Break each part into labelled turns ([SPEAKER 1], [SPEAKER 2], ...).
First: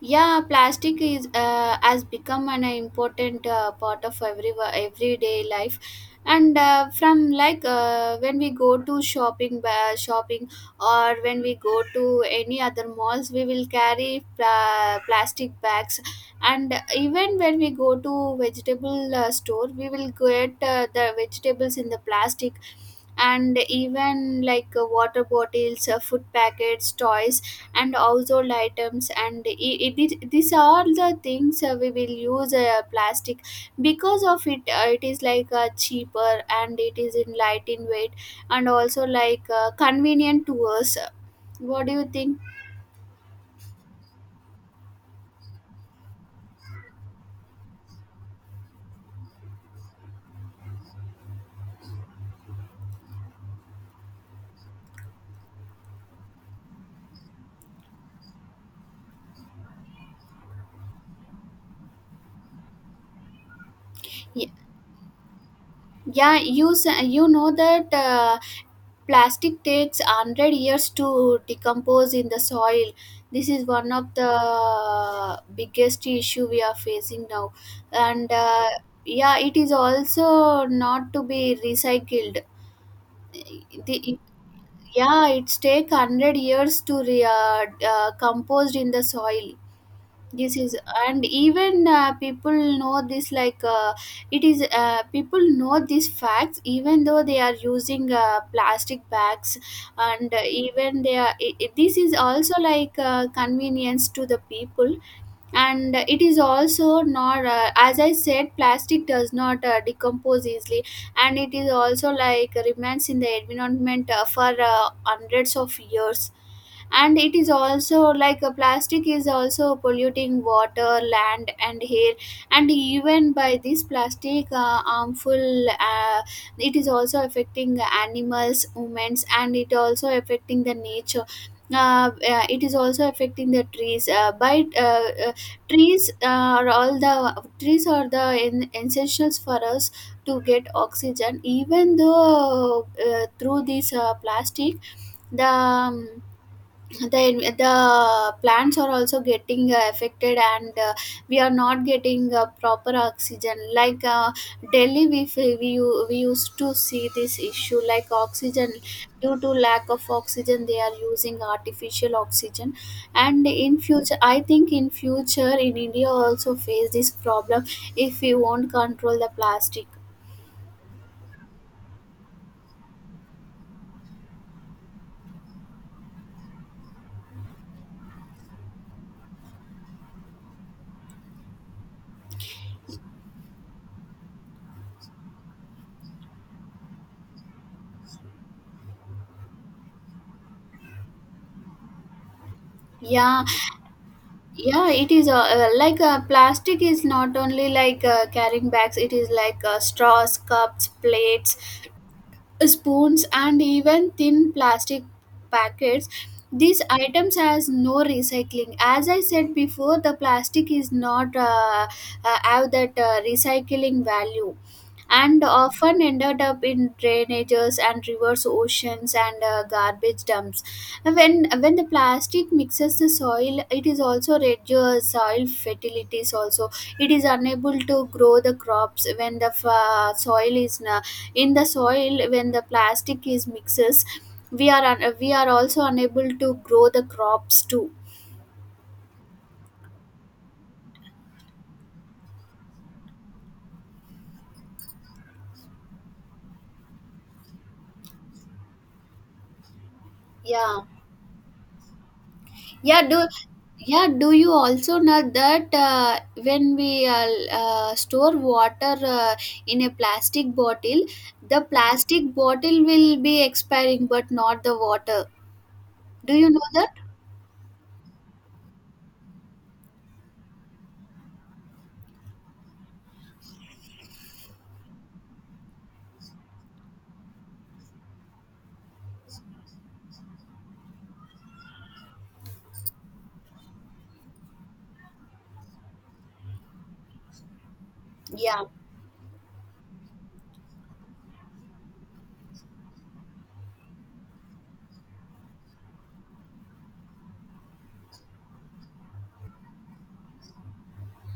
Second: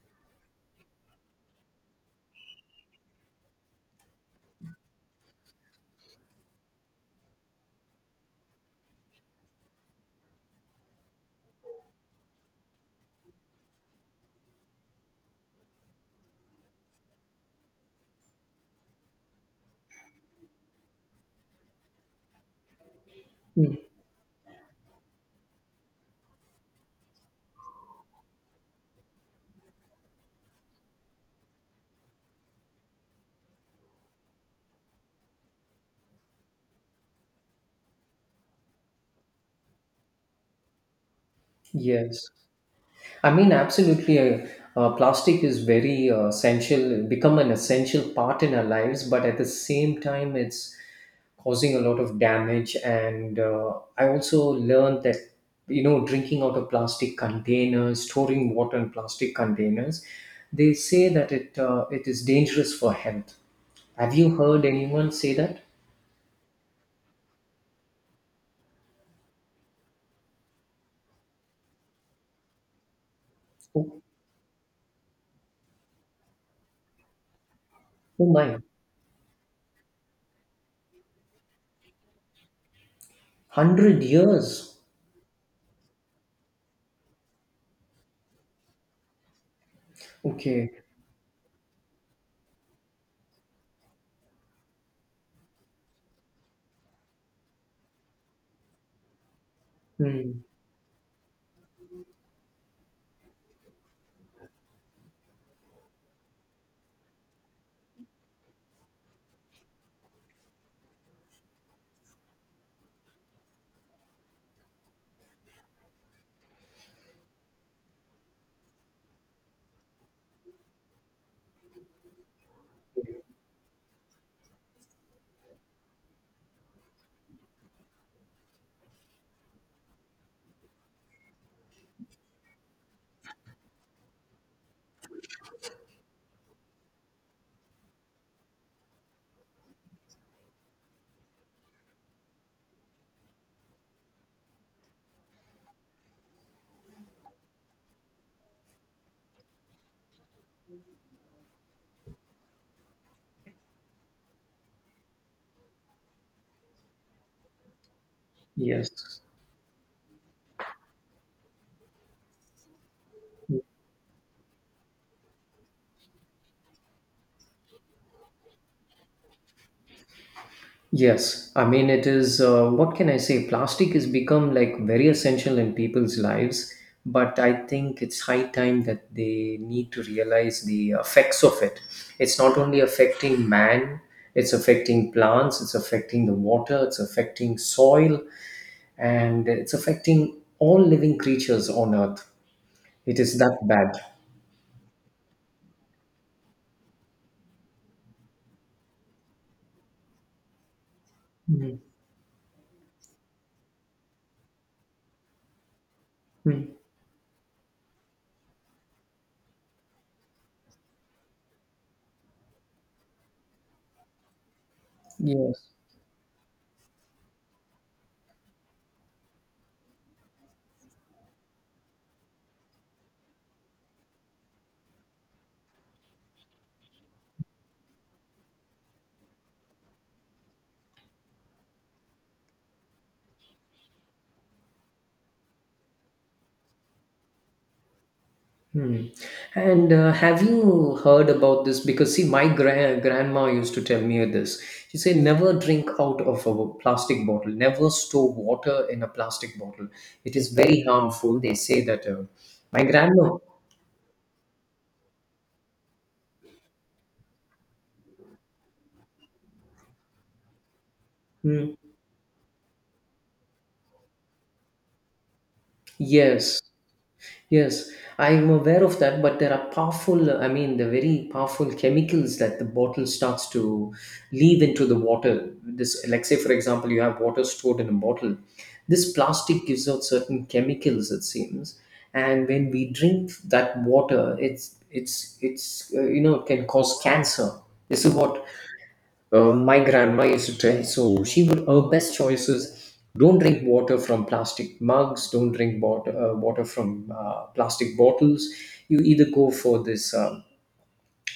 [SPEAKER 1] Yeah, plastic is has become an important part of everyday life, and from when we go to shopping, or when we go to any other malls, we will carry plastic bags, and even when we go to vegetable store, we will get the vegetables in the plastic, and
[SPEAKER 2] Mm,
[SPEAKER 1] even water bottles, food packets, toys and household items it is these are the things we will use plastic because of it is cheaper, and it is in light in weight, and also convenient to us. What do you
[SPEAKER 2] Yes,
[SPEAKER 1] think?
[SPEAKER 2] I mean absolutely. Plastic is very essential, become an essential part in our lives, but at the same time, it's causing a lot of damage. And I also learned that you know drinking out of plastic containers, storing water in plastic containers, they say that it is dangerous for health. Have you
[SPEAKER 1] Y-
[SPEAKER 2] heard anyone say that?
[SPEAKER 1] yeah, you know that plastic takes 100 years to decompose in the soil. This is one
[SPEAKER 2] Oh,
[SPEAKER 1] of the biggest issue we are facing now,
[SPEAKER 2] oh
[SPEAKER 1] and
[SPEAKER 2] my,
[SPEAKER 1] yeah, it is also not to be recycled.
[SPEAKER 2] hundred
[SPEAKER 1] the,
[SPEAKER 2] years.
[SPEAKER 1] yeah, it's take 100 years to composed in the soil. This
[SPEAKER 2] Okay.
[SPEAKER 1] is And even people know this like it is people know these facts, even though they are using plastic bags. And
[SPEAKER 2] Mm,
[SPEAKER 1] even they are this is also convenience to the people, and it is also not. As I said, plastic does not decompose easily, and it is also like remains in the environment for hundreds of years. And it is also like a plastic is also polluting water, land and air. And even by this plastic harmful it is also affecting animals, humans, and it also affecting the nature. It is also affecting the trees by trees are, all the trees are the essentials for us to get oxygen, even though through this plastic the um, the plants are also getting affected. And we are not getting proper oxygen. Delhi, we fe- we u- we used to see this issue like oxygen.
[SPEAKER 2] yes.
[SPEAKER 1] Due to lack of oxygen, they are using artificial oxygen, and
[SPEAKER 2] Hmm.
[SPEAKER 1] in future, I think in future, in India also face this problem if we won't control the plastic.
[SPEAKER 2] Yes, I mean it is. What can I say? Plastic has become like very essential in people's lives, but I think it's high time that they need to realize the effects of it. It's not only affecting man; it's affecting plants, it's affecting the water, it's affecting soil, and it's affecting all living creatures on Earth. It is
[SPEAKER 1] Yeah.
[SPEAKER 2] that bad.
[SPEAKER 1] Yeah, it is plastic is not only carrying bags, it is straws, cups, plates,
[SPEAKER 2] Mm,
[SPEAKER 1] spoons, and even thin plastic packets.
[SPEAKER 2] mm,
[SPEAKER 1] These items has no recycling. As I said before, the plastic is not have that recycling value, and
[SPEAKER 2] Yes.
[SPEAKER 1] often ended up in drainages and rivers, oceans, and garbage dumps. When the plastic mixes the soil, it is also reduces soil fertilities also. It is unable to grow the crops when the soil is in the soil, when the plastic is mixes, we are we are also unable to grow the crops too.
[SPEAKER 2] Hmm. And have you heard about this? Because see, my grandma used to tell me this. She said, never drink out of a plastic bottle. Never store water in a plastic bottle. It is
[SPEAKER 1] Yeah.
[SPEAKER 2] very harmful. They say that. My
[SPEAKER 1] yeah do
[SPEAKER 2] grandma.
[SPEAKER 1] yeah, do you also know that when we store water in a plastic bottle, the
[SPEAKER 2] Hmm.
[SPEAKER 1] plastic bottle will be expiring but not the water? Do you know
[SPEAKER 2] Yes.
[SPEAKER 1] that?
[SPEAKER 2] Yes, I'm aware of that, but there are powerful, I mean, the very powerful chemicals that the bottle starts to leave into the water. This, like, say, for example, you have water stored in a bottle. This plastic gives out certain chemicals, it seems, and when we drink that water, it's you know it can cause cancer. This is what
[SPEAKER 1] Yeah.
[SPEAKER 2] my grandma used to tell, so she would, her best choices, don't drink water from plastic mugs, don't drink water from plastic bottles. You either go for this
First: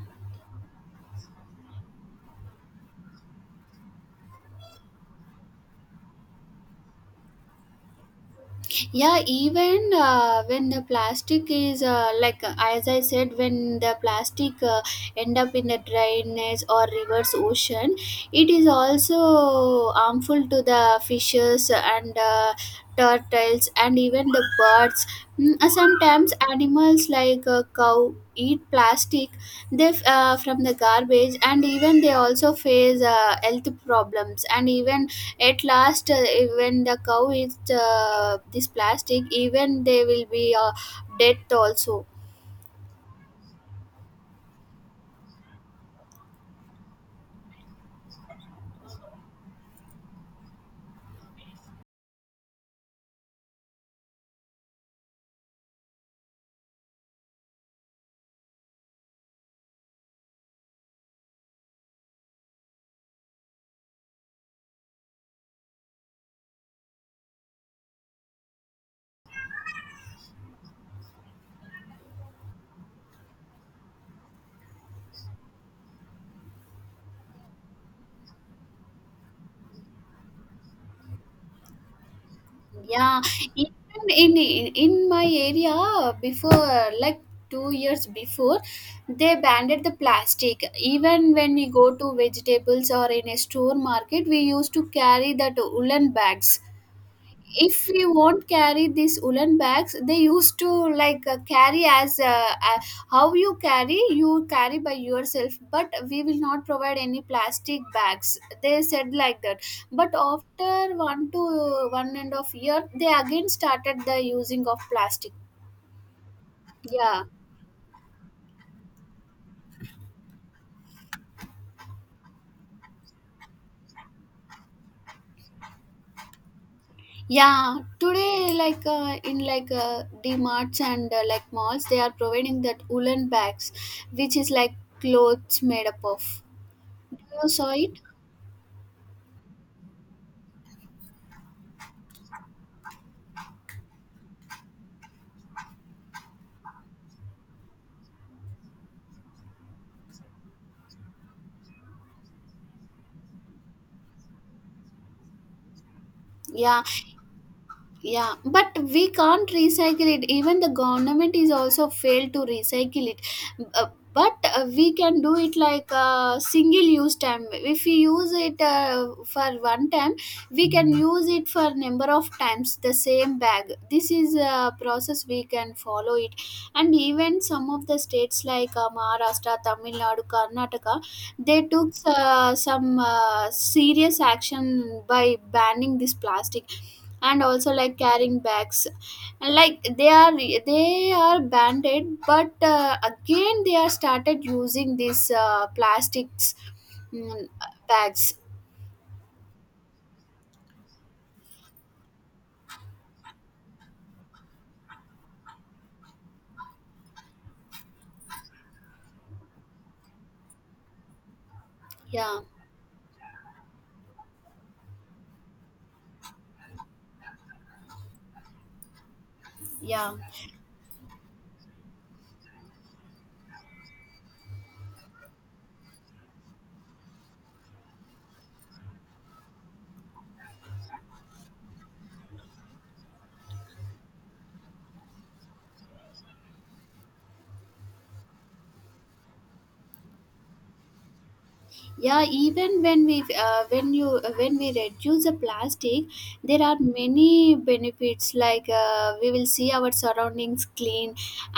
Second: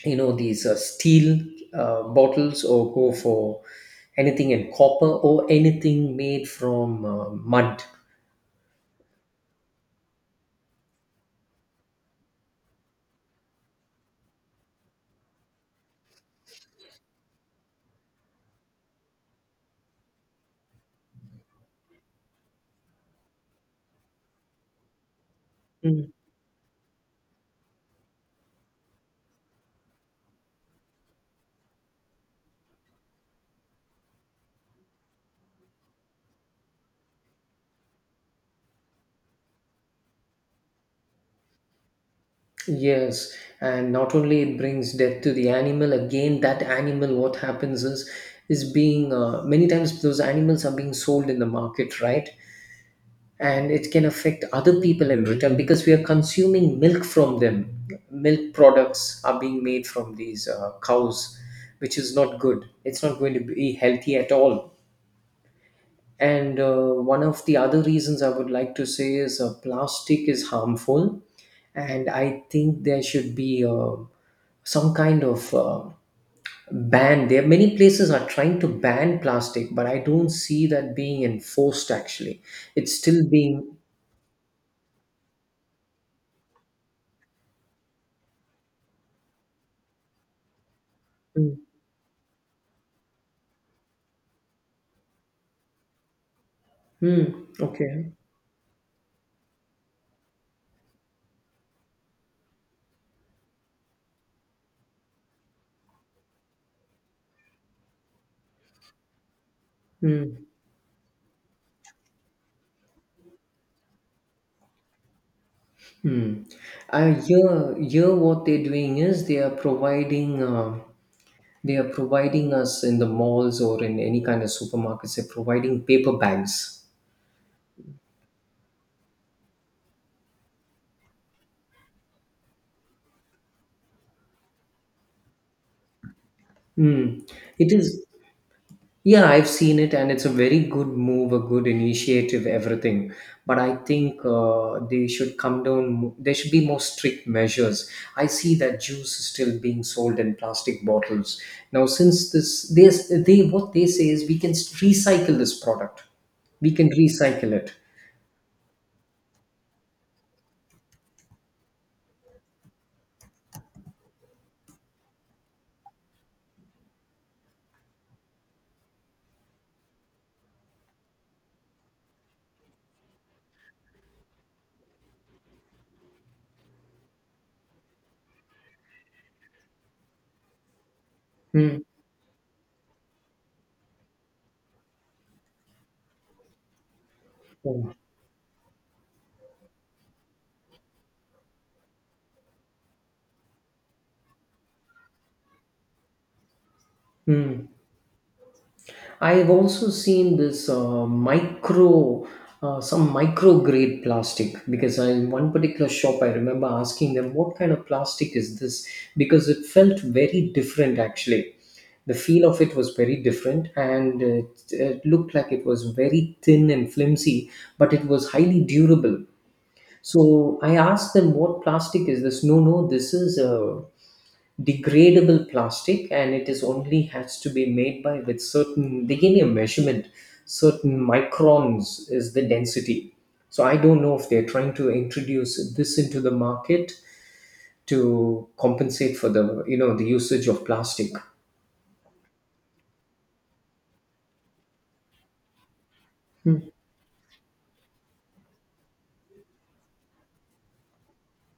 [SPEAKER 2] you know these steel bottles, or go for anything in copper or anything made from mud.
[SPEAKER 1] Yeah, even when the plastic is as I said, when the plastic end up in the drainage or rivers, ocean, it is also harmful to the fishes and turtles and even the birds. Mm,
[SPEAKER 2] Mm.
[SPEAKER 1] sometimes animals like a cow eat plastic. From the garbage, and even they also face health problems. And even at last, when the cow is this plastic, even they will be dead also.
[SPEAKER 2] Yes, and not only it brings death to the animal, again, that animal, what happens is being many times those animals are being sold in the market, right? And it can affect other people in return because we are consuming milk from them. Milk products are being made from these cows, which is not good. It's not going to be healthy at all. And one of the other reasons I would like to say is plastic is harmful, and I think there should be some kind of ban. There, many places are trying to ban plastic, but I don't see that being enforced. Actually, it's
[SPEAKER 1] Yeah,
[SPEAKER 2] still being.
[SPEAKER 1] even in my area, before like 2 years before, they banned the plastic. Even when we go to vegetables or in a store market, we used to carry that woolen bags.
[SPEAKER 2] Hmm.
[SPEAKER 1] If we
[SPEAKER 2] Okay.
[SPEAKER 1] won't carry these woolen bags, they used to carry as how you carry, you carry by yourself, but we will not provide any plastic bags, they said like that. But
[SPEAKER 2] Hmm.
[SPEAKER 1] after one to one and a half year, they again started the using of plastic.
[SPEAKER 2] Hmm.
[SPEAKER 1] Yeah.
[SPEAKER 2] Here, what they're doing is they are providing us in the malls or in any kind of supermarkets. They're providing paper bags.
[SPEAKER 1] Yeah, today like in like marts and malls, they are providing that woolen bags, which is like clothes made up of.
[SPEAKER 2] Hmm.
[SPEAKER 1] You saw
[SPEAKER 2] It
[SPEAKER 1] it?
[SPEAKER 2] is. Yeah, I've seen it, and it's a very good move, a good initiative, everything. But I think they should come down, there should be more strict measures. I see that juice is still being sold in plastic bottles. Now, since this, they what they say is we can recycle this product, we
[SPEAKER 1] Yeah.
[SPEAKER 2] can recycle it.
[SPEAKER 1] Yeah, but we can't recycle it. Even the government is also failed to recycle it. Uh, but we can do it like a single use time. If we use it for one time, we can use it for number of times, the same bag. This is a process we can follow it. And even some of the states Maharashtra, Tamil Nadu, Karnataka, they
[SPEAKER 2] Hmm.
[SPEAKER 1] took some serious action by banning this plastic and also
[SPEAKER 2] Hmm.
[SPEAKER 1] like carrying bags. And like they are banned it, but again they are started using these plastics, mm,
[SPEAKER 2] Hmm.
[SPEAKER 1] bags.
[SPEAKER 2] I've also seen this some micro grade plastic because I, in one particular shop, I remember asking them what kind of plastic is this, because it felt very different actually. The
[SPEAKER 1] Yeah.
[SPEAKER 2] feel of it was very different and it looked like it was very thin and flimsy, but it was highly durable.
[SPEAKER 1] Yeah,
[SPEAKER 2] So I asked them, what plastic is this? No, no, this is a degradable plastic and it is only has to be made by with certain, they gave me a measurement, certain microns is the density. So I don't know if they're trying to introduce this into the market to compensate for the you know the usage of plastic.
[SPEAKER 1] yeah even when we reduce the plastic,
[SPEAKER 2] Hmm.
[SPEAKER 1] there are many benefits. We will see our surroundings clean,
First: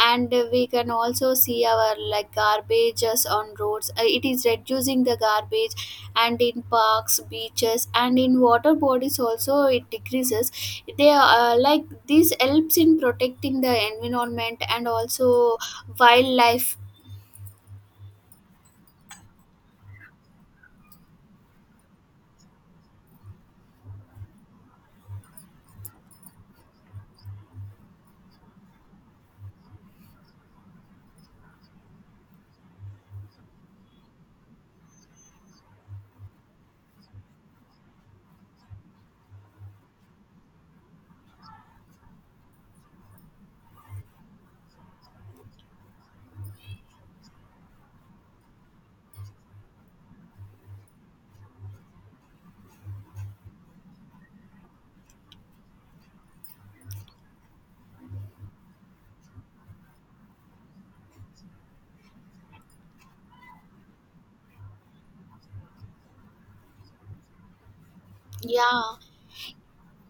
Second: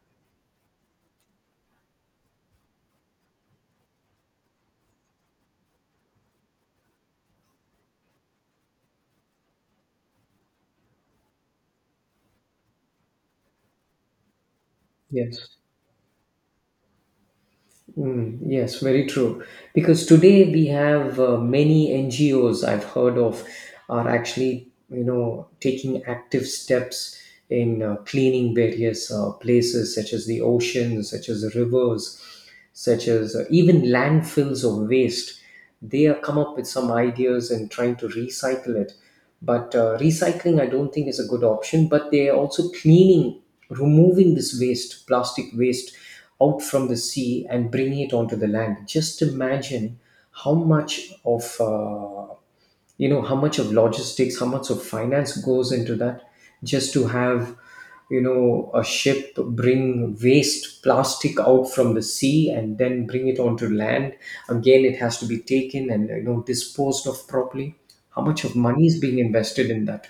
[SPEAKER 1] and we can also see our like garbages on roads. It is reducing the garbage, and in parks, beaches, and in water bodies also, it decreases. They like This helps in protecting the environment and
[SPEAKER 2] Yes.
[SPEAKER 1] also wildlife.
[SPEAKER 2] Mm, yes, very true. Because today we have many NGOs I've heard of are actually, you know, taking active steps in cleaning various places such as the oceans, such as rivers, such as even landfills of waste. They have come up with some ideas and trying to recycle it, but recycling I don't think is a good option, but they are also cleaning, removing this waste, plastic waste, out from the sea and bringing it onto the land. Just imagine how much of you know how much of logistics, how much of finance goes into that, just to have you know a ship bring waste plastic out from the sea and then bring it onto land. Again it has to be taken and you know disposed of properly. How much of money
[SPEAKER 1] Yeah.
[SPEAKER 2] is being invested in that?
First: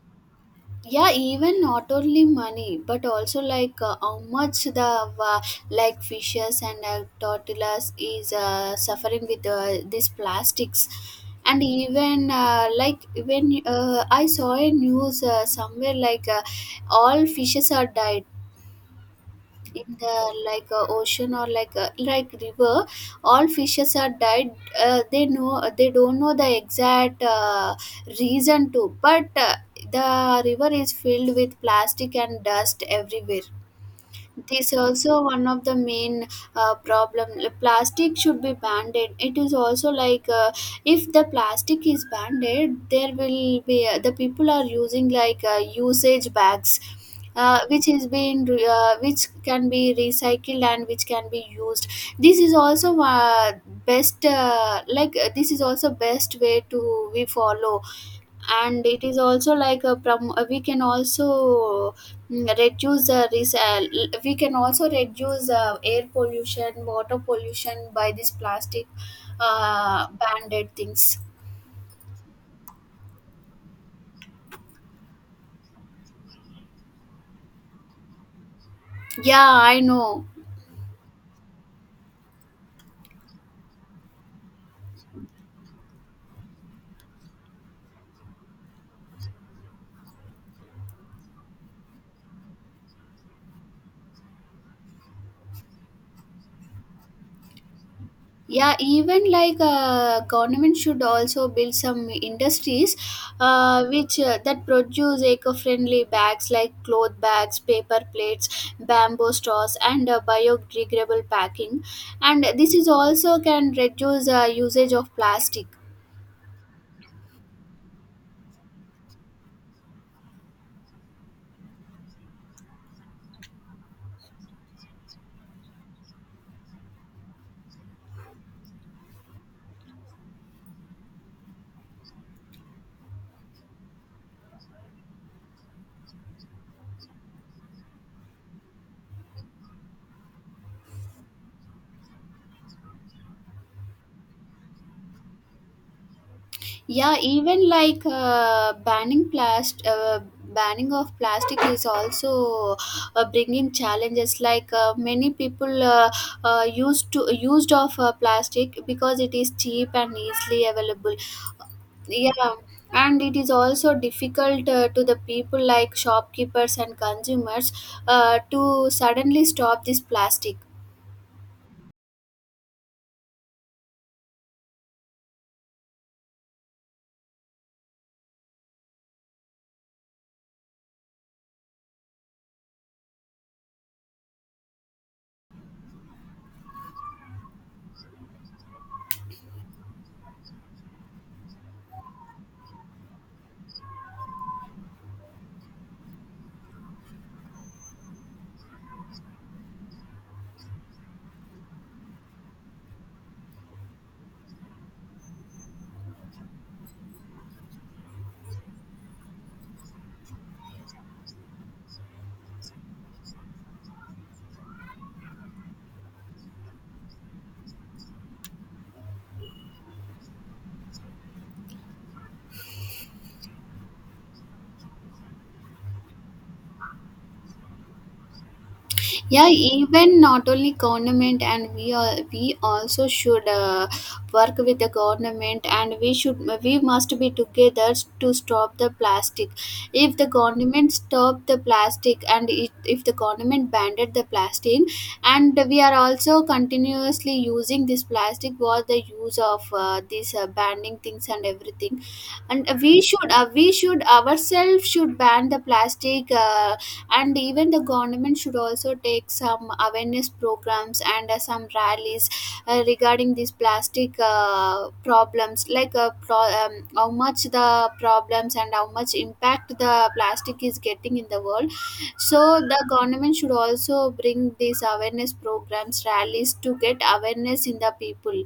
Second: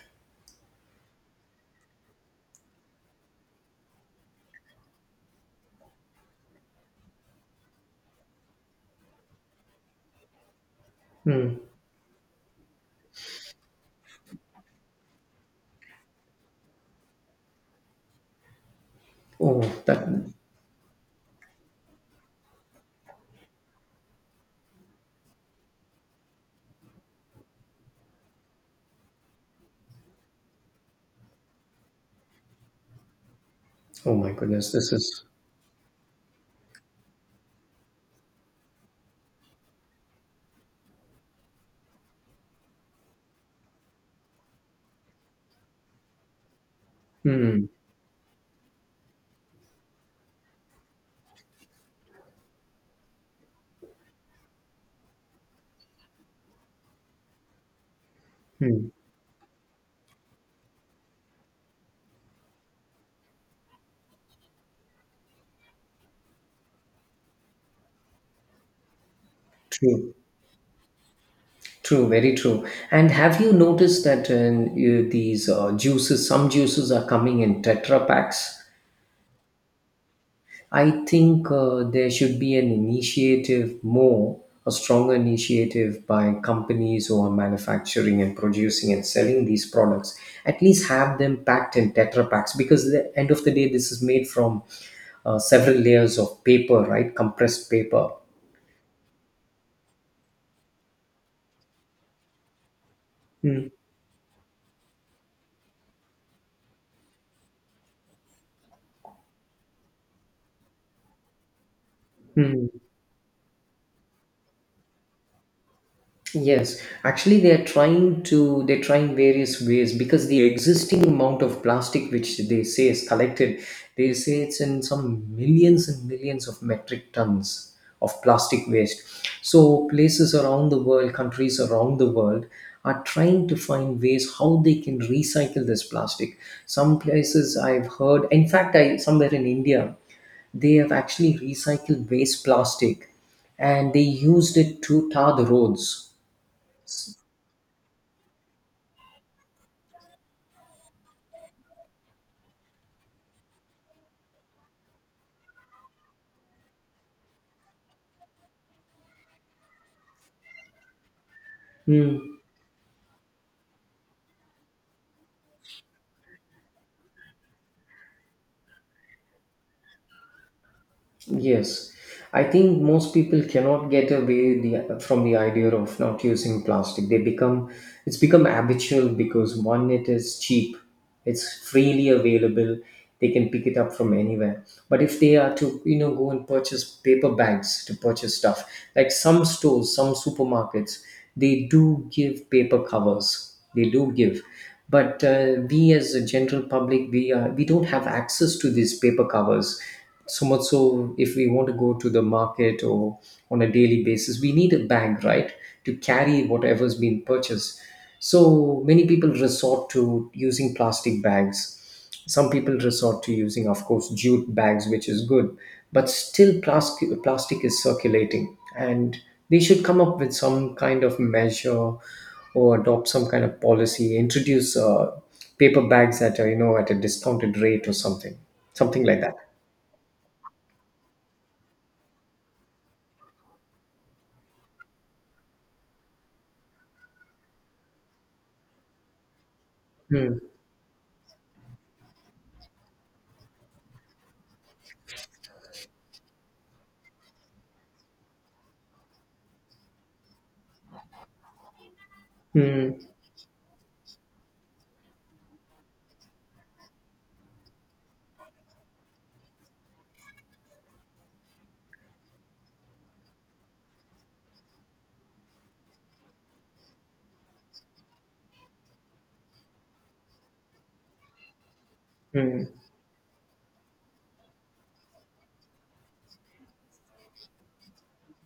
[SPEAKER 1] Yeah, even not only money but also how much the uh, fishes and tortillas is suffering with these plastics.
[SPEAKER 2] Hmm.
[SPEAKER 1] And even like when I saw a news somewhere like all fishes are died
[SPEAKER 2] Oh,
[SPEAKER 1] in
[SPEAKER 2] that.
[SPEAKER 1] the ocean or river. All fishes are died. They know, they don't know the exact reason to, but the river is filled with plastic and dust everywhere.
[SPEAKER 2] Oh my
[SPEAKER 1] This
[SPEAKER 2] goodness, this
[SPEAKER 1] also
[SPEAKER 2] is.
[SPEAKER 1] one of the main problem. Plastic should be banned. It is also if the plastic is banned, there will be the people are using usage bags,
[SPEAKER 2] Hmm.
[SPEAKER 1] which is being re- which can be recycled and which can be used. This is also best like this is also best way to we follow, and
[SPEAKER 2] Hmm.
[SPEAKER 1] it is also we can also reduce the we can also reduce air pollution, water pollution by this plastic
[SPEAKER 2] True.
[SPEAKER 1] banded things.
[SPEAKER 2] True. Very true. And have you noticed that these juices, some juices are coming in tetra packs?
[SPEAKER 1] Yeah, I know.
[SPEAKER 2] I think there should be an initiative more, a stronger initiative by companies who are manufacturing and producing and selling these products. At least have them packed in Tetra packs, because at the end of the day, this is made from several layers of paper, right? Compressed paper.
[SPEAKER 1] Yeah, even government should also build some industries which that produce eco-friendly bags like cloth bags, paper plates, bamboo straws, and biodegradable packing. And this
[SPEAKER 2] Mm-hmm.
[SPEAKER 1] is also can reduce usage of plastic.
[SPEAKER 2] Yes, actually, they are trying to, they're trying various ways, because the existing amount of plastic which they say is collected, they say it's in some millions and millions of metric tons of plastic waste. So, places around the world, countries around the world are trying to find ways how they can recycle this plastic. Some places I've heard, in fact, I somewhere in India, they have actually recycled waste plastic and they used it to tar the roads.
[SPEAKER 1] Yeah, even banning of plastic is also bringing challenges. Many people used to used of plastic because it is cheap and easily available.
[SPEAKER 2] Hmm.
[SPEAKER 1] Yeah, and it is also difficult to the people like shopkeepers and consumers to suddenly stop this plastic.
[SPEAKER 2] Yes, I think most people cannot get away the, from the idea of not using plastic. They become, it's become habitual because one, it is cheap, it's freely available. They can pick it up from anywhere. But if they are to you know go and purchase paper bags to purchase stuff, like some stores, some supermarkets, they do give paper covers. They do give. But we as a general public, we don't have access to these paper covers, so much so if we want to go to the market or on a daily basis we need a bag, right, to carry whatever's been purchased. So many people resort to using plastic bags, some people resort to using of course jute bags which is good, but still plastic is circulating, and they should come up with some kind of measure or adopt some kind of policy, introduce paper bags at a, you know at a discounted rate or something, something like that.
[SPEAKER 1] Yeah, even not only government, and we are, we also should work with the government, and we should, we must be together to stop the plastic. If the
[SPEAKER 2] Hmm.
[SPEAKER 1] government stop the plastic, and it, if the government banned the plastic, and we are also continuously using this plastic, was the use of these banning things and everything. And
[SPEAKER 2] Hmm.
[SPEAKER 1] we should, we should ourselves should ban the plastic. And even the government should also take some awareness programs and some rallies regarding these plastic problems, like how much the problems and how much impact the plastic is getting in the world. So
[SPEAKER 2] Hmm.
[SPEAKER 1] the government should also bring these awareness programs, rallies, to get awareness in the people.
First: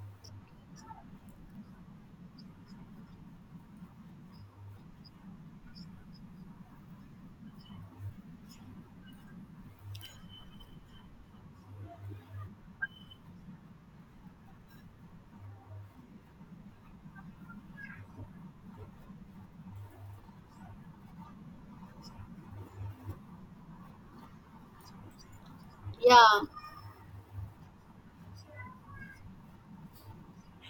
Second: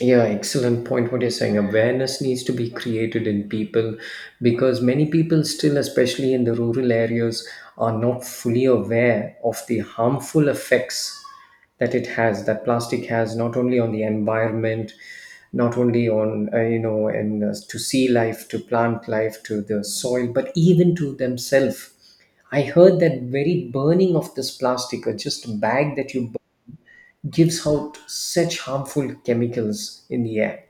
[SPEAKER 2] Yeah, excellent point. What you're saying, awareness needs to be created in people, because many people, still, especially in the rural areas, are not fully aware of the harmful effects that it has, that plastic has, not only on the environment, not only on, you know, and to sea life, to plant life, to the soil, but even to themselves. I heard that very burning of this plastic or just a bag that you
[SPEAKER 1] Yeah.
[SPEAKER 2] gives out such harmful chemicals in the air.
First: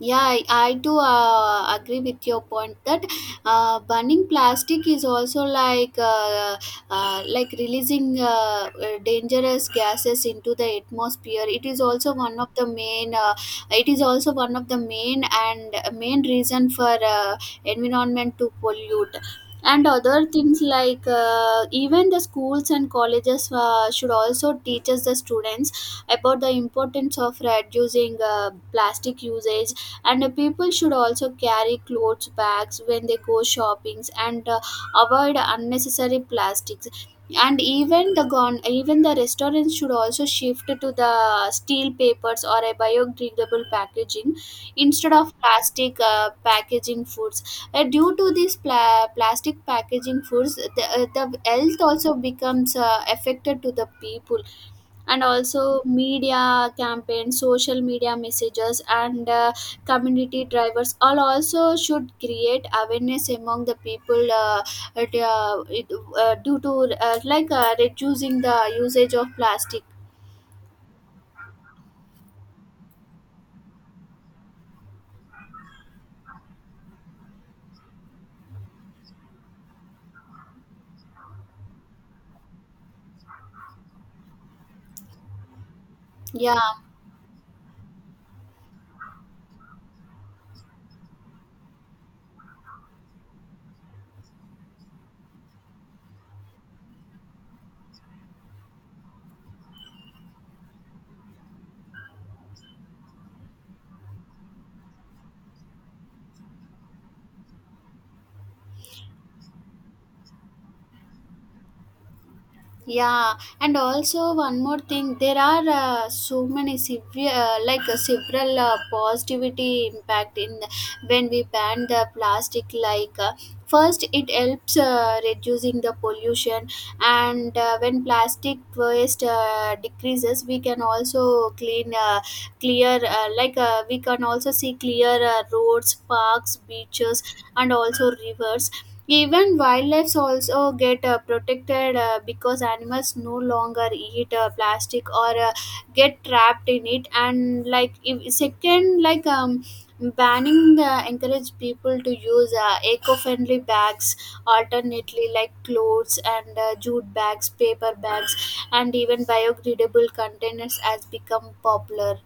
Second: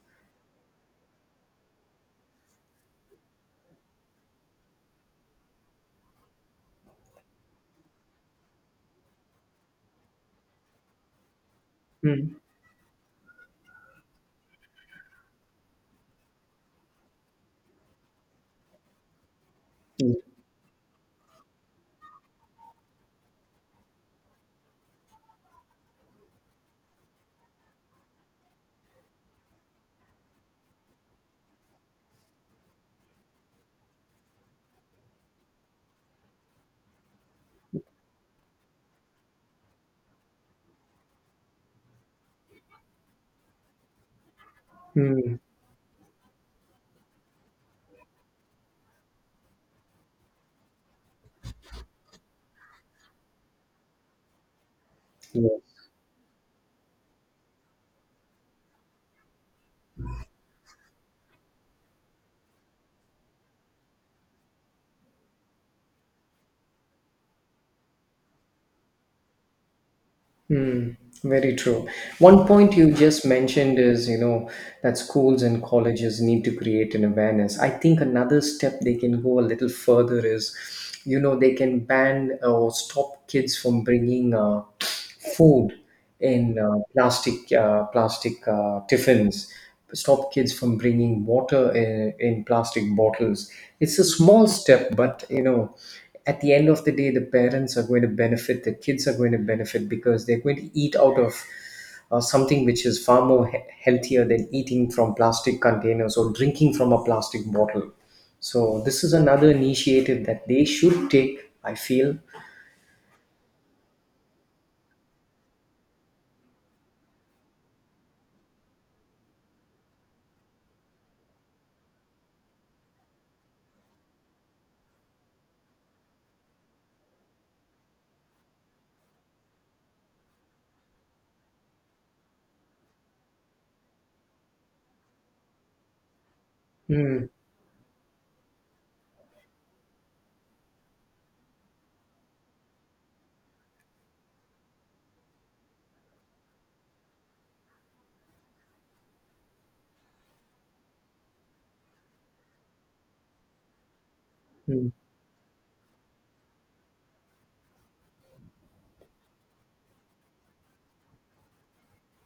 [SPEAKER 1] Yeah, I do agree with your point that burning plastic is also like releasing dangerous gases into the atmosphere. It is also
[SPEAKER 2] Mm,
[SPEAKER 1] one of the main. It is also one of the main and main reason for environment to pollute. And
[SPEAKER 2] mm,
[SPEAKER 1] other things even the schools and colleges should also teach us the students about the importance of reducing plastic usage. And people should also carry clothes bags when they go shoppings, and avoid unnecessary plastics. And even the even the restaurants should also shift to the steel papers or a biodegradable packaging instead of
[SPEAKER 2] mm,
[SPEAKER 1] plastic packaging foods. Due to these plastic packaging foods, the health also becomes affected to the people. And also
[SPEAKER 2] yes,
[SPEAKER 1] media campaigns, social media messages, and community drivers all also should create awareness among the people at, it- due to like reducing the usage of plastic.
[SPEAKER 2] mm, very true. One point you just mentioned is, you know, that schools and colleges need to create an awareness. I think another step they can go a little further is, you know, they can ban or stop kids from bringing food in
[SPEAKER 1] Yeah.
[SPEAKER 2] plastic tiffins, stop kids from bringing water in plastic bottles. It's a small step, but you know at the end of the day the parents are going to benefit, the kids are going to benefit, because they're going to eat out of something which is far more healthier than eating from plastic containers or drinking from a plastic bottle. So this is another initiative that they should take, I feel.
[SPEAKER 1] Yeah, and also one more thing, there are so many severe, several positivity impact in the, when we ban the plastic. First, it helps reducing the pollution, and when plastic waste decreases, we can also clean, clear, like we can also see clear roads, parks, beaches,
[SPEAKER 2] Mm.
[SPEAKER 1] and also rivers. Even wildlife also get protected because animals no longer eat plastic or get trapped in it. And like if, second, banning encourage people to use eco-friendly bags
[SPEAKER 2] Mm.
[SPEAKER 1] alternately, like clothes and jute bags, paper bags, and even biodegradable containers has become popular.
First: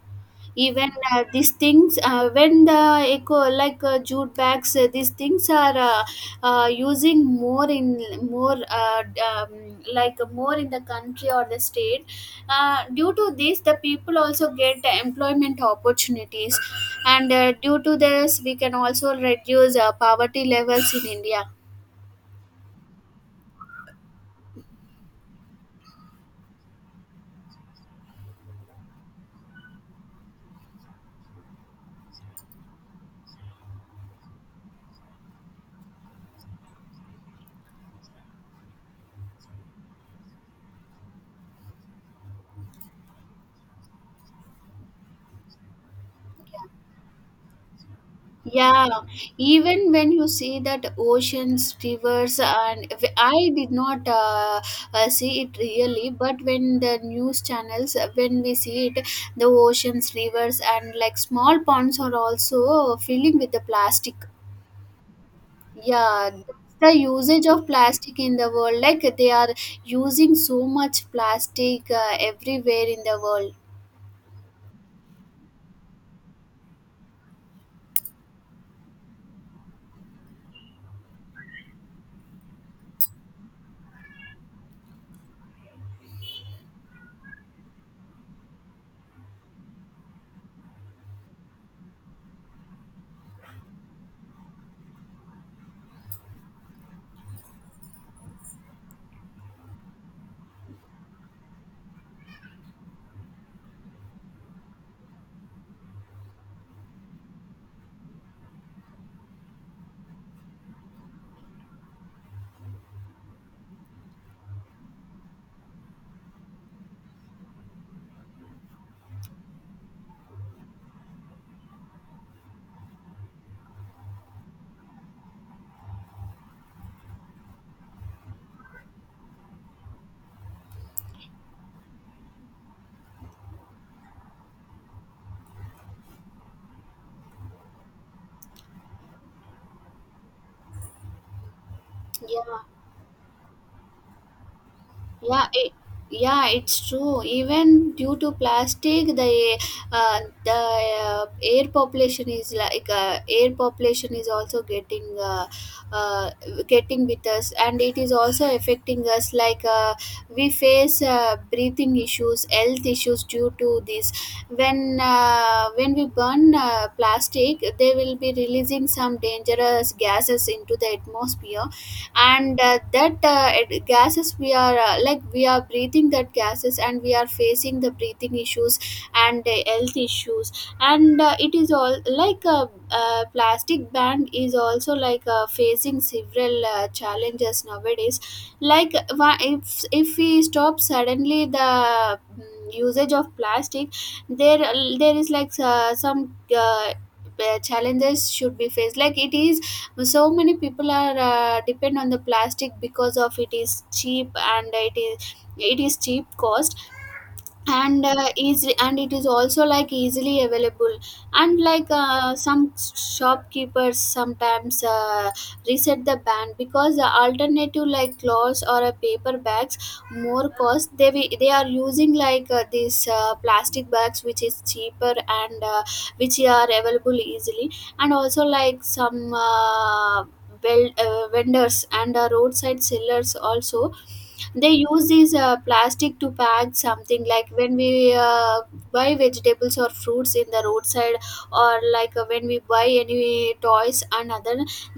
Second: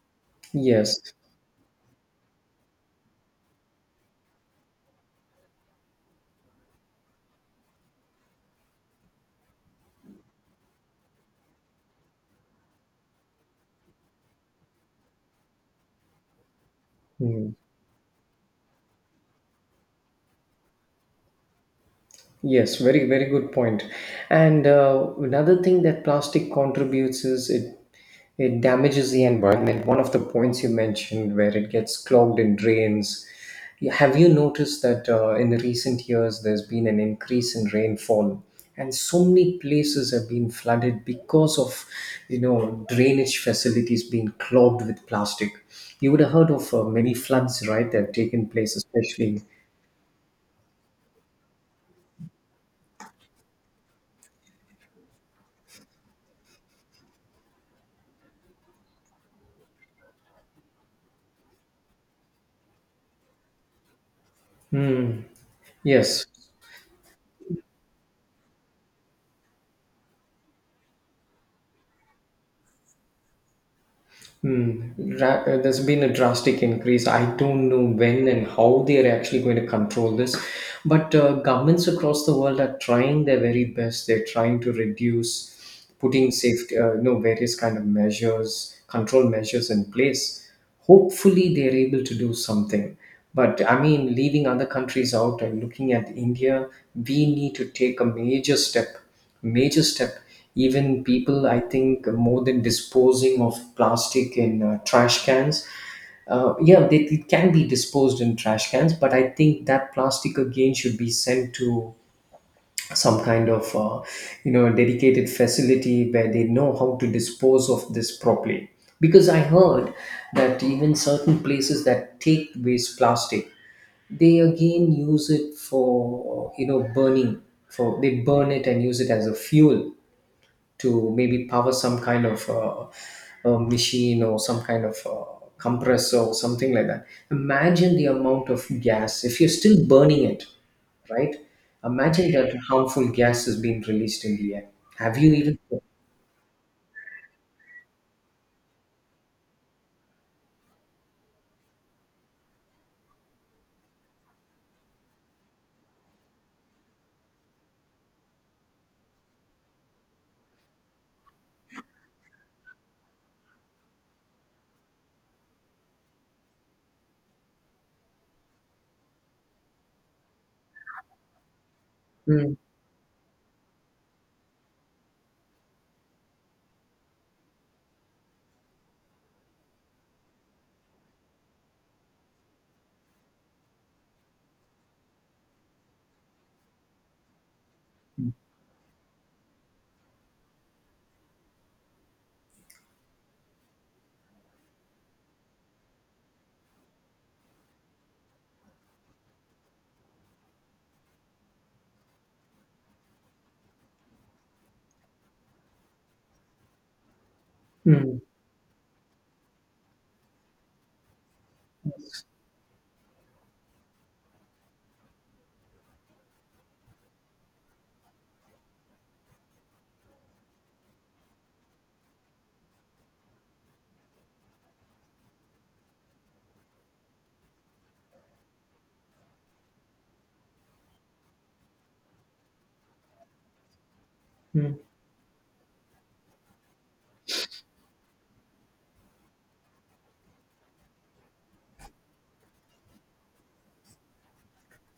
[SPEAKER 1] Even
[SPEAKER 2] Yes.
[SPEAKER 1] these things, when the eco, jute bags, these things are using more in more like more in the country or the state. Due to this, the people also get employment opportunities, and
[SPEAKER 2] Mm.
[SPEAKER 1] due to this, we can also reduce poverty levels in India.
[SPEAKER 2] Yes, very, very good point. And another thing that plastic contributes is it damages the environment. One of the points you mentioned where it gets clogged in drains. You- Have you noticed that in the recent years there's been an increase in rainfall, and so many places have been flooded because of you know drainage facilities being clogged with plastic. You would have heard of many floods, right, that have taken place,
[SPEAKER 1] Yeah,
[SPEAKER 2] especially.
[SPEAKER 1] even when you see that oceans, rivers, and I did not see it really, but when the news channels, when we see it, the oceans, rivers, and like small ponds are also filling with the plastic.
[SPEAKER 2] Hmm. Yes.
[SPEAKER 1] Yeah, the usage of plastic in the world, like they are using so much plastic everywhere in the world.
[SPEAKER 2] Hmm. There's been a drastic increase. I don't know when and how they are actually going to control this, but governments across the world are trying their very best. They're trying to reduce, putting safety, various kind of measures, control measures in place. Hopefully they're able to do something, but I mean, leaving other countries out and looking at India, we need to take a major step. Major step. Even people, I think, more than disposing of plastic in trash cans, yeah, it can be disposed in trash cans, but I think that plastic again should be sent to some kind of dedicated facility where they know how to dispose of this properly, because I heard that even certain places that take waste plastic, they again use it for, burning. For They burn it and use it as a fuel to maybe power some kind of machine or some kind of compressor or something like that. Imagine the amount of gas if you're still burning it, right? Imagine that
[SPEAKER 1] Yeah.
[SPEAKER 2] harmful gas is being released in the air. Have you
[SPEAKER 1] Yeah,
[SPEAKER 2] even?
[SPEAKER 1] yeah, it's true. Even due to plastic, the air population is air population is also getting uh, getting with us, and it is also affecting us. We face breathing issues, health issues due to this. When we burn plastic, they will be releasing some dangerous gases into the atmosphere,
[SPEAKER 2] Mm,
[SPEAKER 1] and gases we are like we are breathing that gases, and we are facing the breathing issues and health issues. And it is all like plastic ban is also facing several challenges nowadays. If we stop suddenly the usage of plastic, there there is like some challenges should be faced. Like it is, so many people are depend on the plastic because of it is cheap, and it is cheap cost, and
[SPEAKER 2] mm,
[SPEAKER 1] easily, and it is also like easily available. And some shopkeepers sometimes reset the ban because the alternative like cloths or a paper bags more cost. They are using these plastic bags, which is cheaper and which are available easily. And also vendors and roadside sellers also, they
[SPEAKER 2] mm,
[SPEAKER 1] use these plastic to pack something, like when we buy vegetables or fruits in the roadside, or when we buy any toys and other,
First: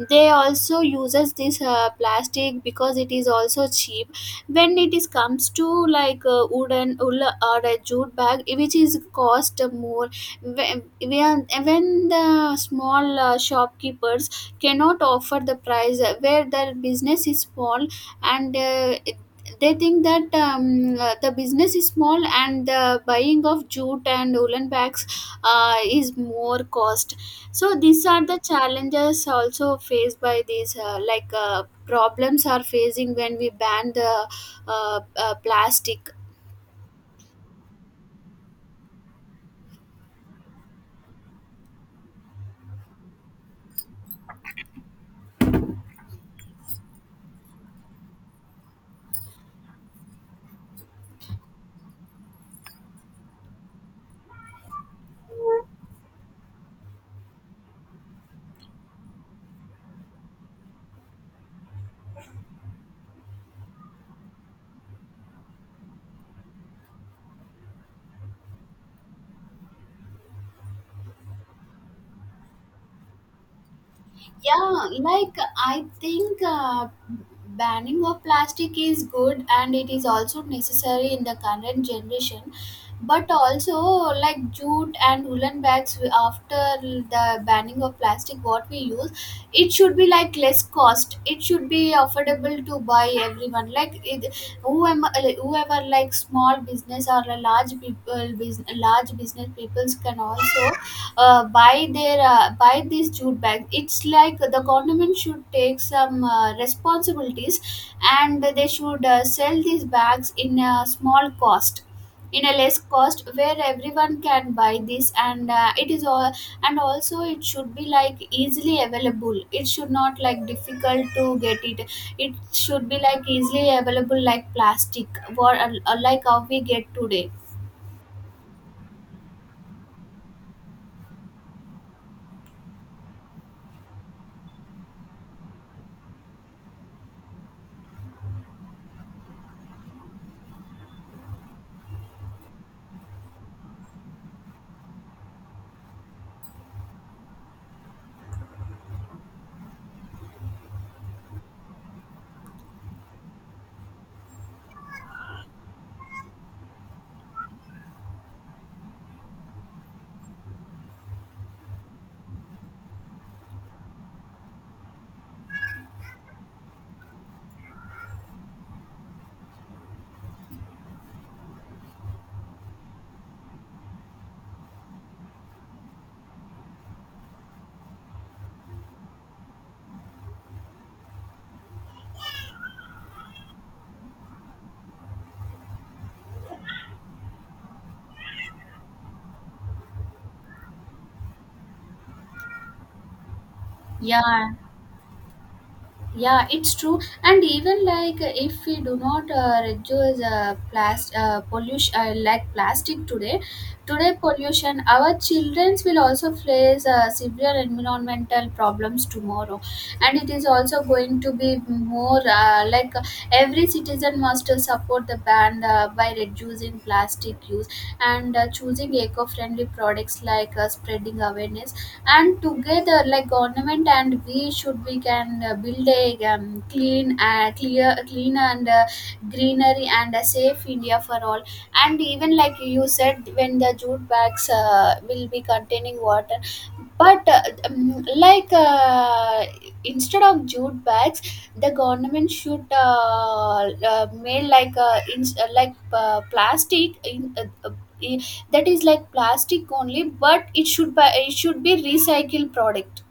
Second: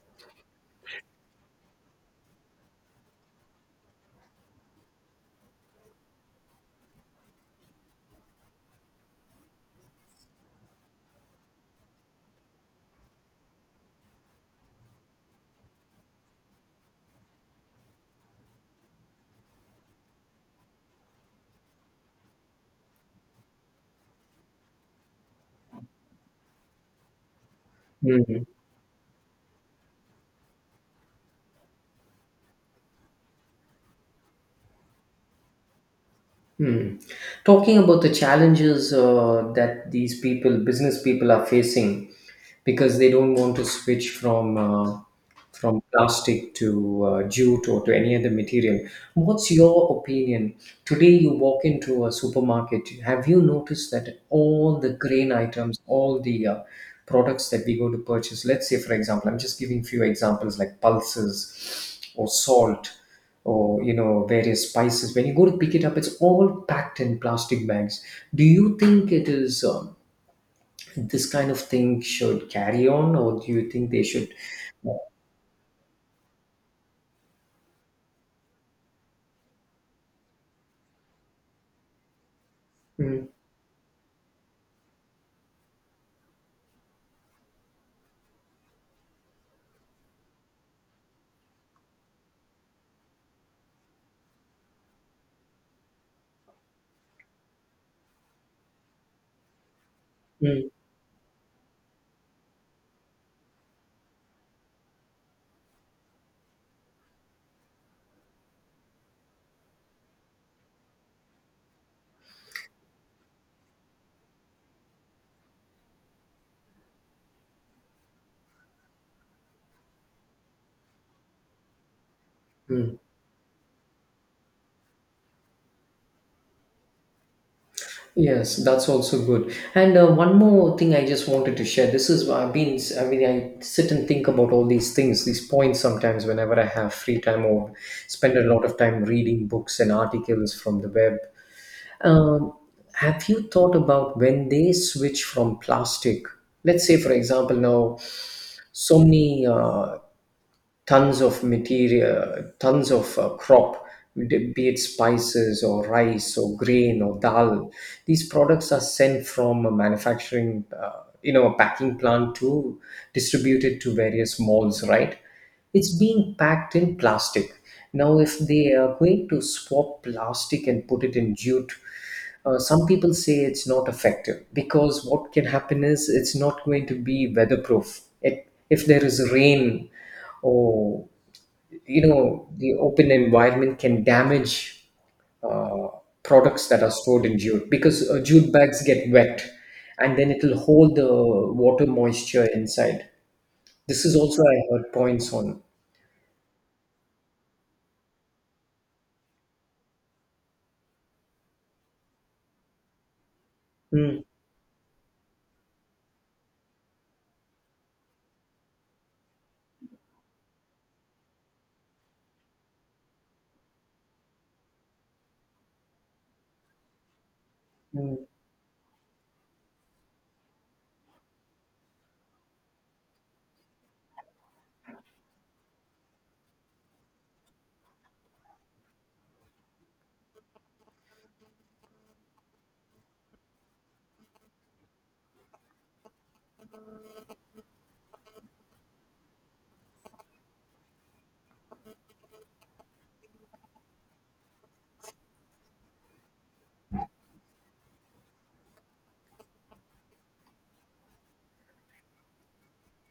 [SPEAKER 1] they also uses this plastic because it is also cheap, when it is comes to wooden wool or a jute bag, which is cost more. When the small shopkeepers cannot offer the price where their business is small, and they think that the business is small and the buying of jute and woolen bags is more cost. So these are the
[SPEAKER 2] mm.
[SPEAKER 1] challenges also faced by these problems are facing when we ban the plastic.
[SPEAKER 2] Hmm. Talking about the challenges that these people, business people, are facing, because they don't want to switch from plastic to jute or to any other material. What's your opinion? Today, you walk into a supermarket. Have you noticed that all the grain items, all the products that we go to purchase? Let's say, for example, I'm just giving few examples like pulses or salt or, various spices. When you go to pick it up, it's all packed in plastic bags. Do you think it is, this kind of thing should carry on, or do you think they should?
[SPEAKER 1] Yeah, like I think banning of plastic is good, and it is also necessary in the current generation.
[SPEAKER 2] Mm,
[SPEAKER 1] But also, like jute and woolen bags, after the banning of plastic, what we use, it should be like less cost, it should be affordable to buy everyone, whoever, whoever like small business or a large people business, large business peoples can also
[SPEAKER 2] mm,
[SPEAKER 1] buy these jute bags. It's like the government should take some responsibilities, and they should sell these bags in a small cost, in a less cost, where everyone can buy this. And it is all, and also it should be like easily available, it should not like difficult to get it, it should be
[SPEAKER 2] mm.
[SPEAKER 1] like easily available like plastic, or like how we get today.
[SPEAKER 2] Yes, that's also good. And one more thing I just wanted to share. This is, I've been, I mean, I sit and think about all these things, these points sometimes whenever I have free time, or spend a lot of time reading books and articles from the web. Um, have you thought about when they switch from plastic? Let's say, for example, now so many tons of material, tons of crop, be it spices or rice or grain or dal. These products are sent from a manufacturing, a packing plant to distributed to various malls, right? It's being packed in plastic. Now, if they are going to swap plastic and put it in jute, some people say it's not effective because what can happen is it's not going to be weatherproof. It, if there is rain. Oh, you know, the open environment can damage uh, products that are stored in jute because jute bags get wet and then it'll hold the water moisture inside. This is also
[SPEAKER 1] Yeah,
[SPEAKER 2] I heard points on.
[SPEAKER 1] yeah, it's true. And even if we do not reduce plastic pollution, like plastic today, today
[SPEAKER 2] Mm,
[SPEAKER 1] pollution, our childrens will also face severe environmental problems tomorrow. And it is also going to be more every citizen must support the ban by reducing plastic use
[SPEAKER 2] mm.
[SPEAKER 1] and choosing eco-friendly products, spreading awareness. And together, like government and we should, we can build a clean and greenery and a safe India for all. And even like you said, when the jute bags will be containing water, but instead of jute bags, the government should make like in, like plastic in that is like plastic only, but it should be recycled product,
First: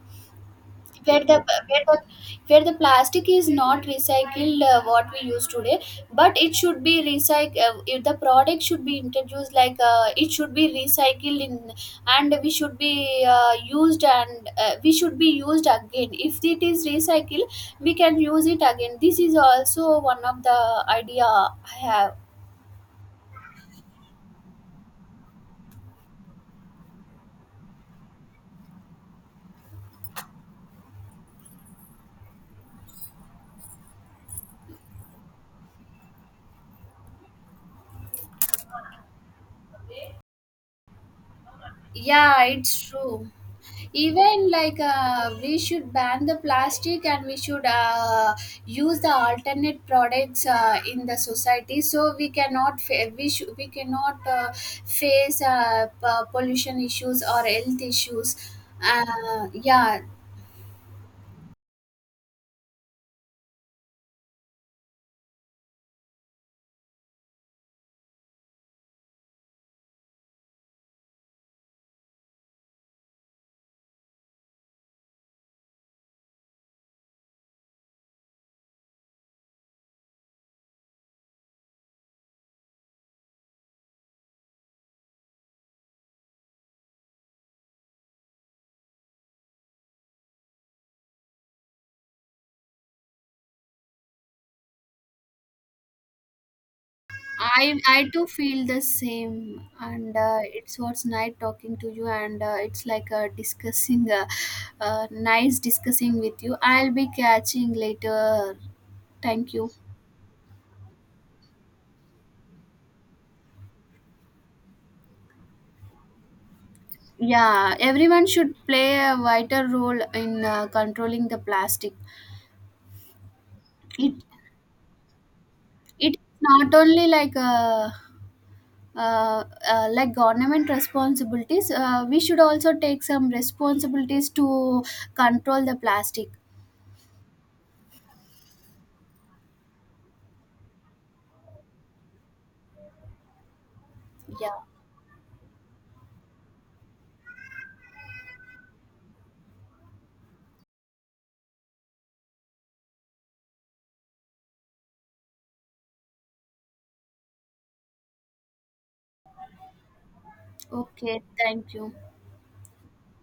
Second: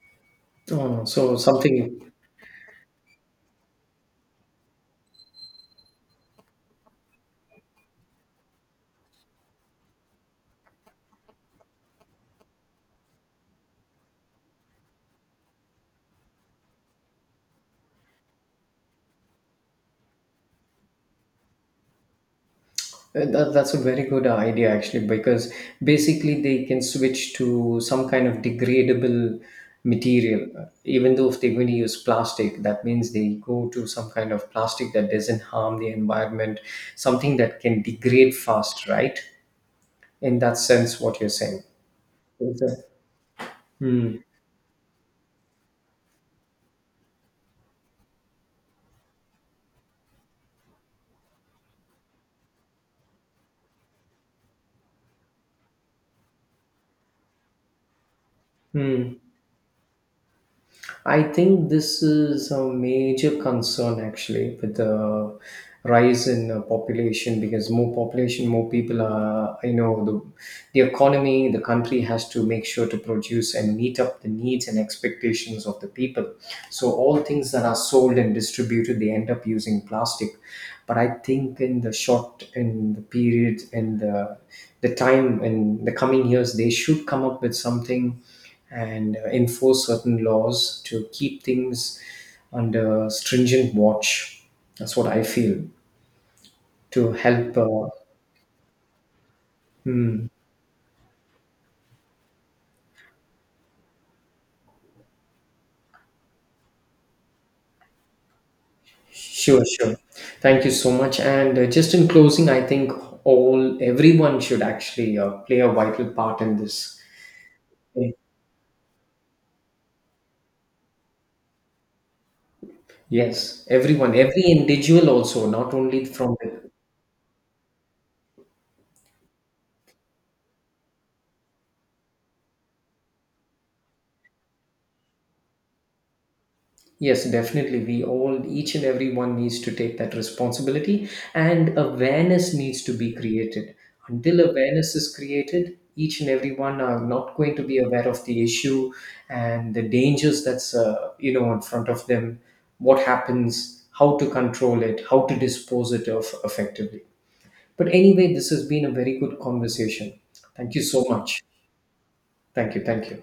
[SPEAKER 2] Oh,
[SPEAKER 1] where
[SPEAKER 2] so
[SPEAKER 1] where the
[SPEAKER 2] something.
[SPEAKER 1] the plastic is not recycled what we use today, but it should be recycled. If the product should be introduced, it should be recycled in, and we should be used, and we should be used again. If it is recycled, we can use it again. This is also one of the idea I have.
[SPEAKER 2] That, that's a very good idea, actually, because basically they can switch to some kind of degradable material. Even though if they're going to use plastic, that means they go to some kind of plastic that doesn't harm the environment, something that can degrade fast, right? In that sense, what you're saying.
[SPEAKER 1] Yeah,
[SPEAKER 2] Is
[SPEAKER 1] it's
[SPEAKER 2] that-
[SPEAKER 1] true.
[SPEAKER 2] Hmm.
[SPEAKER 1] Even we should ban the plastic, and we should use the alternate products in the society, so we cannot we cannot face pollution issues or health issues.
[SPEAKER 2] Hmm.
[SPEAKER 1] Yeah.
[SPEAKER 2] I think this is a major concern actually with the rise in population, because more population, more people are, you know, the economy, the country has to make sure to produce and meet up the needs and expectations of the people. So, all things that are sold and distributed, they end up using plastic. But I think in the short, in the period, in the time, in the coming years, they should come up with something and enforce certain laws to keep things under stringent watch. That's what I feel, to help.
[SPEAKER 1] I, I too feel the same, and
[SPEAKER 2] Mm,
[SPEAKER 1] it's what's nice talking to you, and it's like discussing nice discussing with you. I'll be catching later. Thank
[SPEAKER 2] sure,
[SPEAKER 1] you.
[SPEAKER 2] sure. Thank you so much. And just in closing, I think all, everyone should actually play a vital part in this.
[SPEAKER 1] Yeah, everyone should play a vital role in controlling the plastic.
[SPEAKER 2] Yes,
[SPEAKER 1] It
[SPEAKER 2] everyone, every individual also, not only
[SPEAKER 1] it's
[SPEAKER 2] from the.
[SPEAKER 1] not only like government responsibilities. We should also take some responsibilities to control the plastic.
[SPEAKER 2] Yes, definitely. We all, each and everyone needs to take that responsibility, and awareness needs to be created. Until
[SPEAKER 1] Yeah.
[SPEAKER 2] awareness is created, each and everyone are not going to be aware of the issue and the dangers that's, in front of them. What happens? How to control it? How to dispose it of effectively? But anyway, this has been a very good conversation. Thank you so
[SPEAKER 1] Okay.
[SPEAKER 2] much.
[SPEAKER 1] Thank you.
[SPEAKER 2] Thank you. Thank you.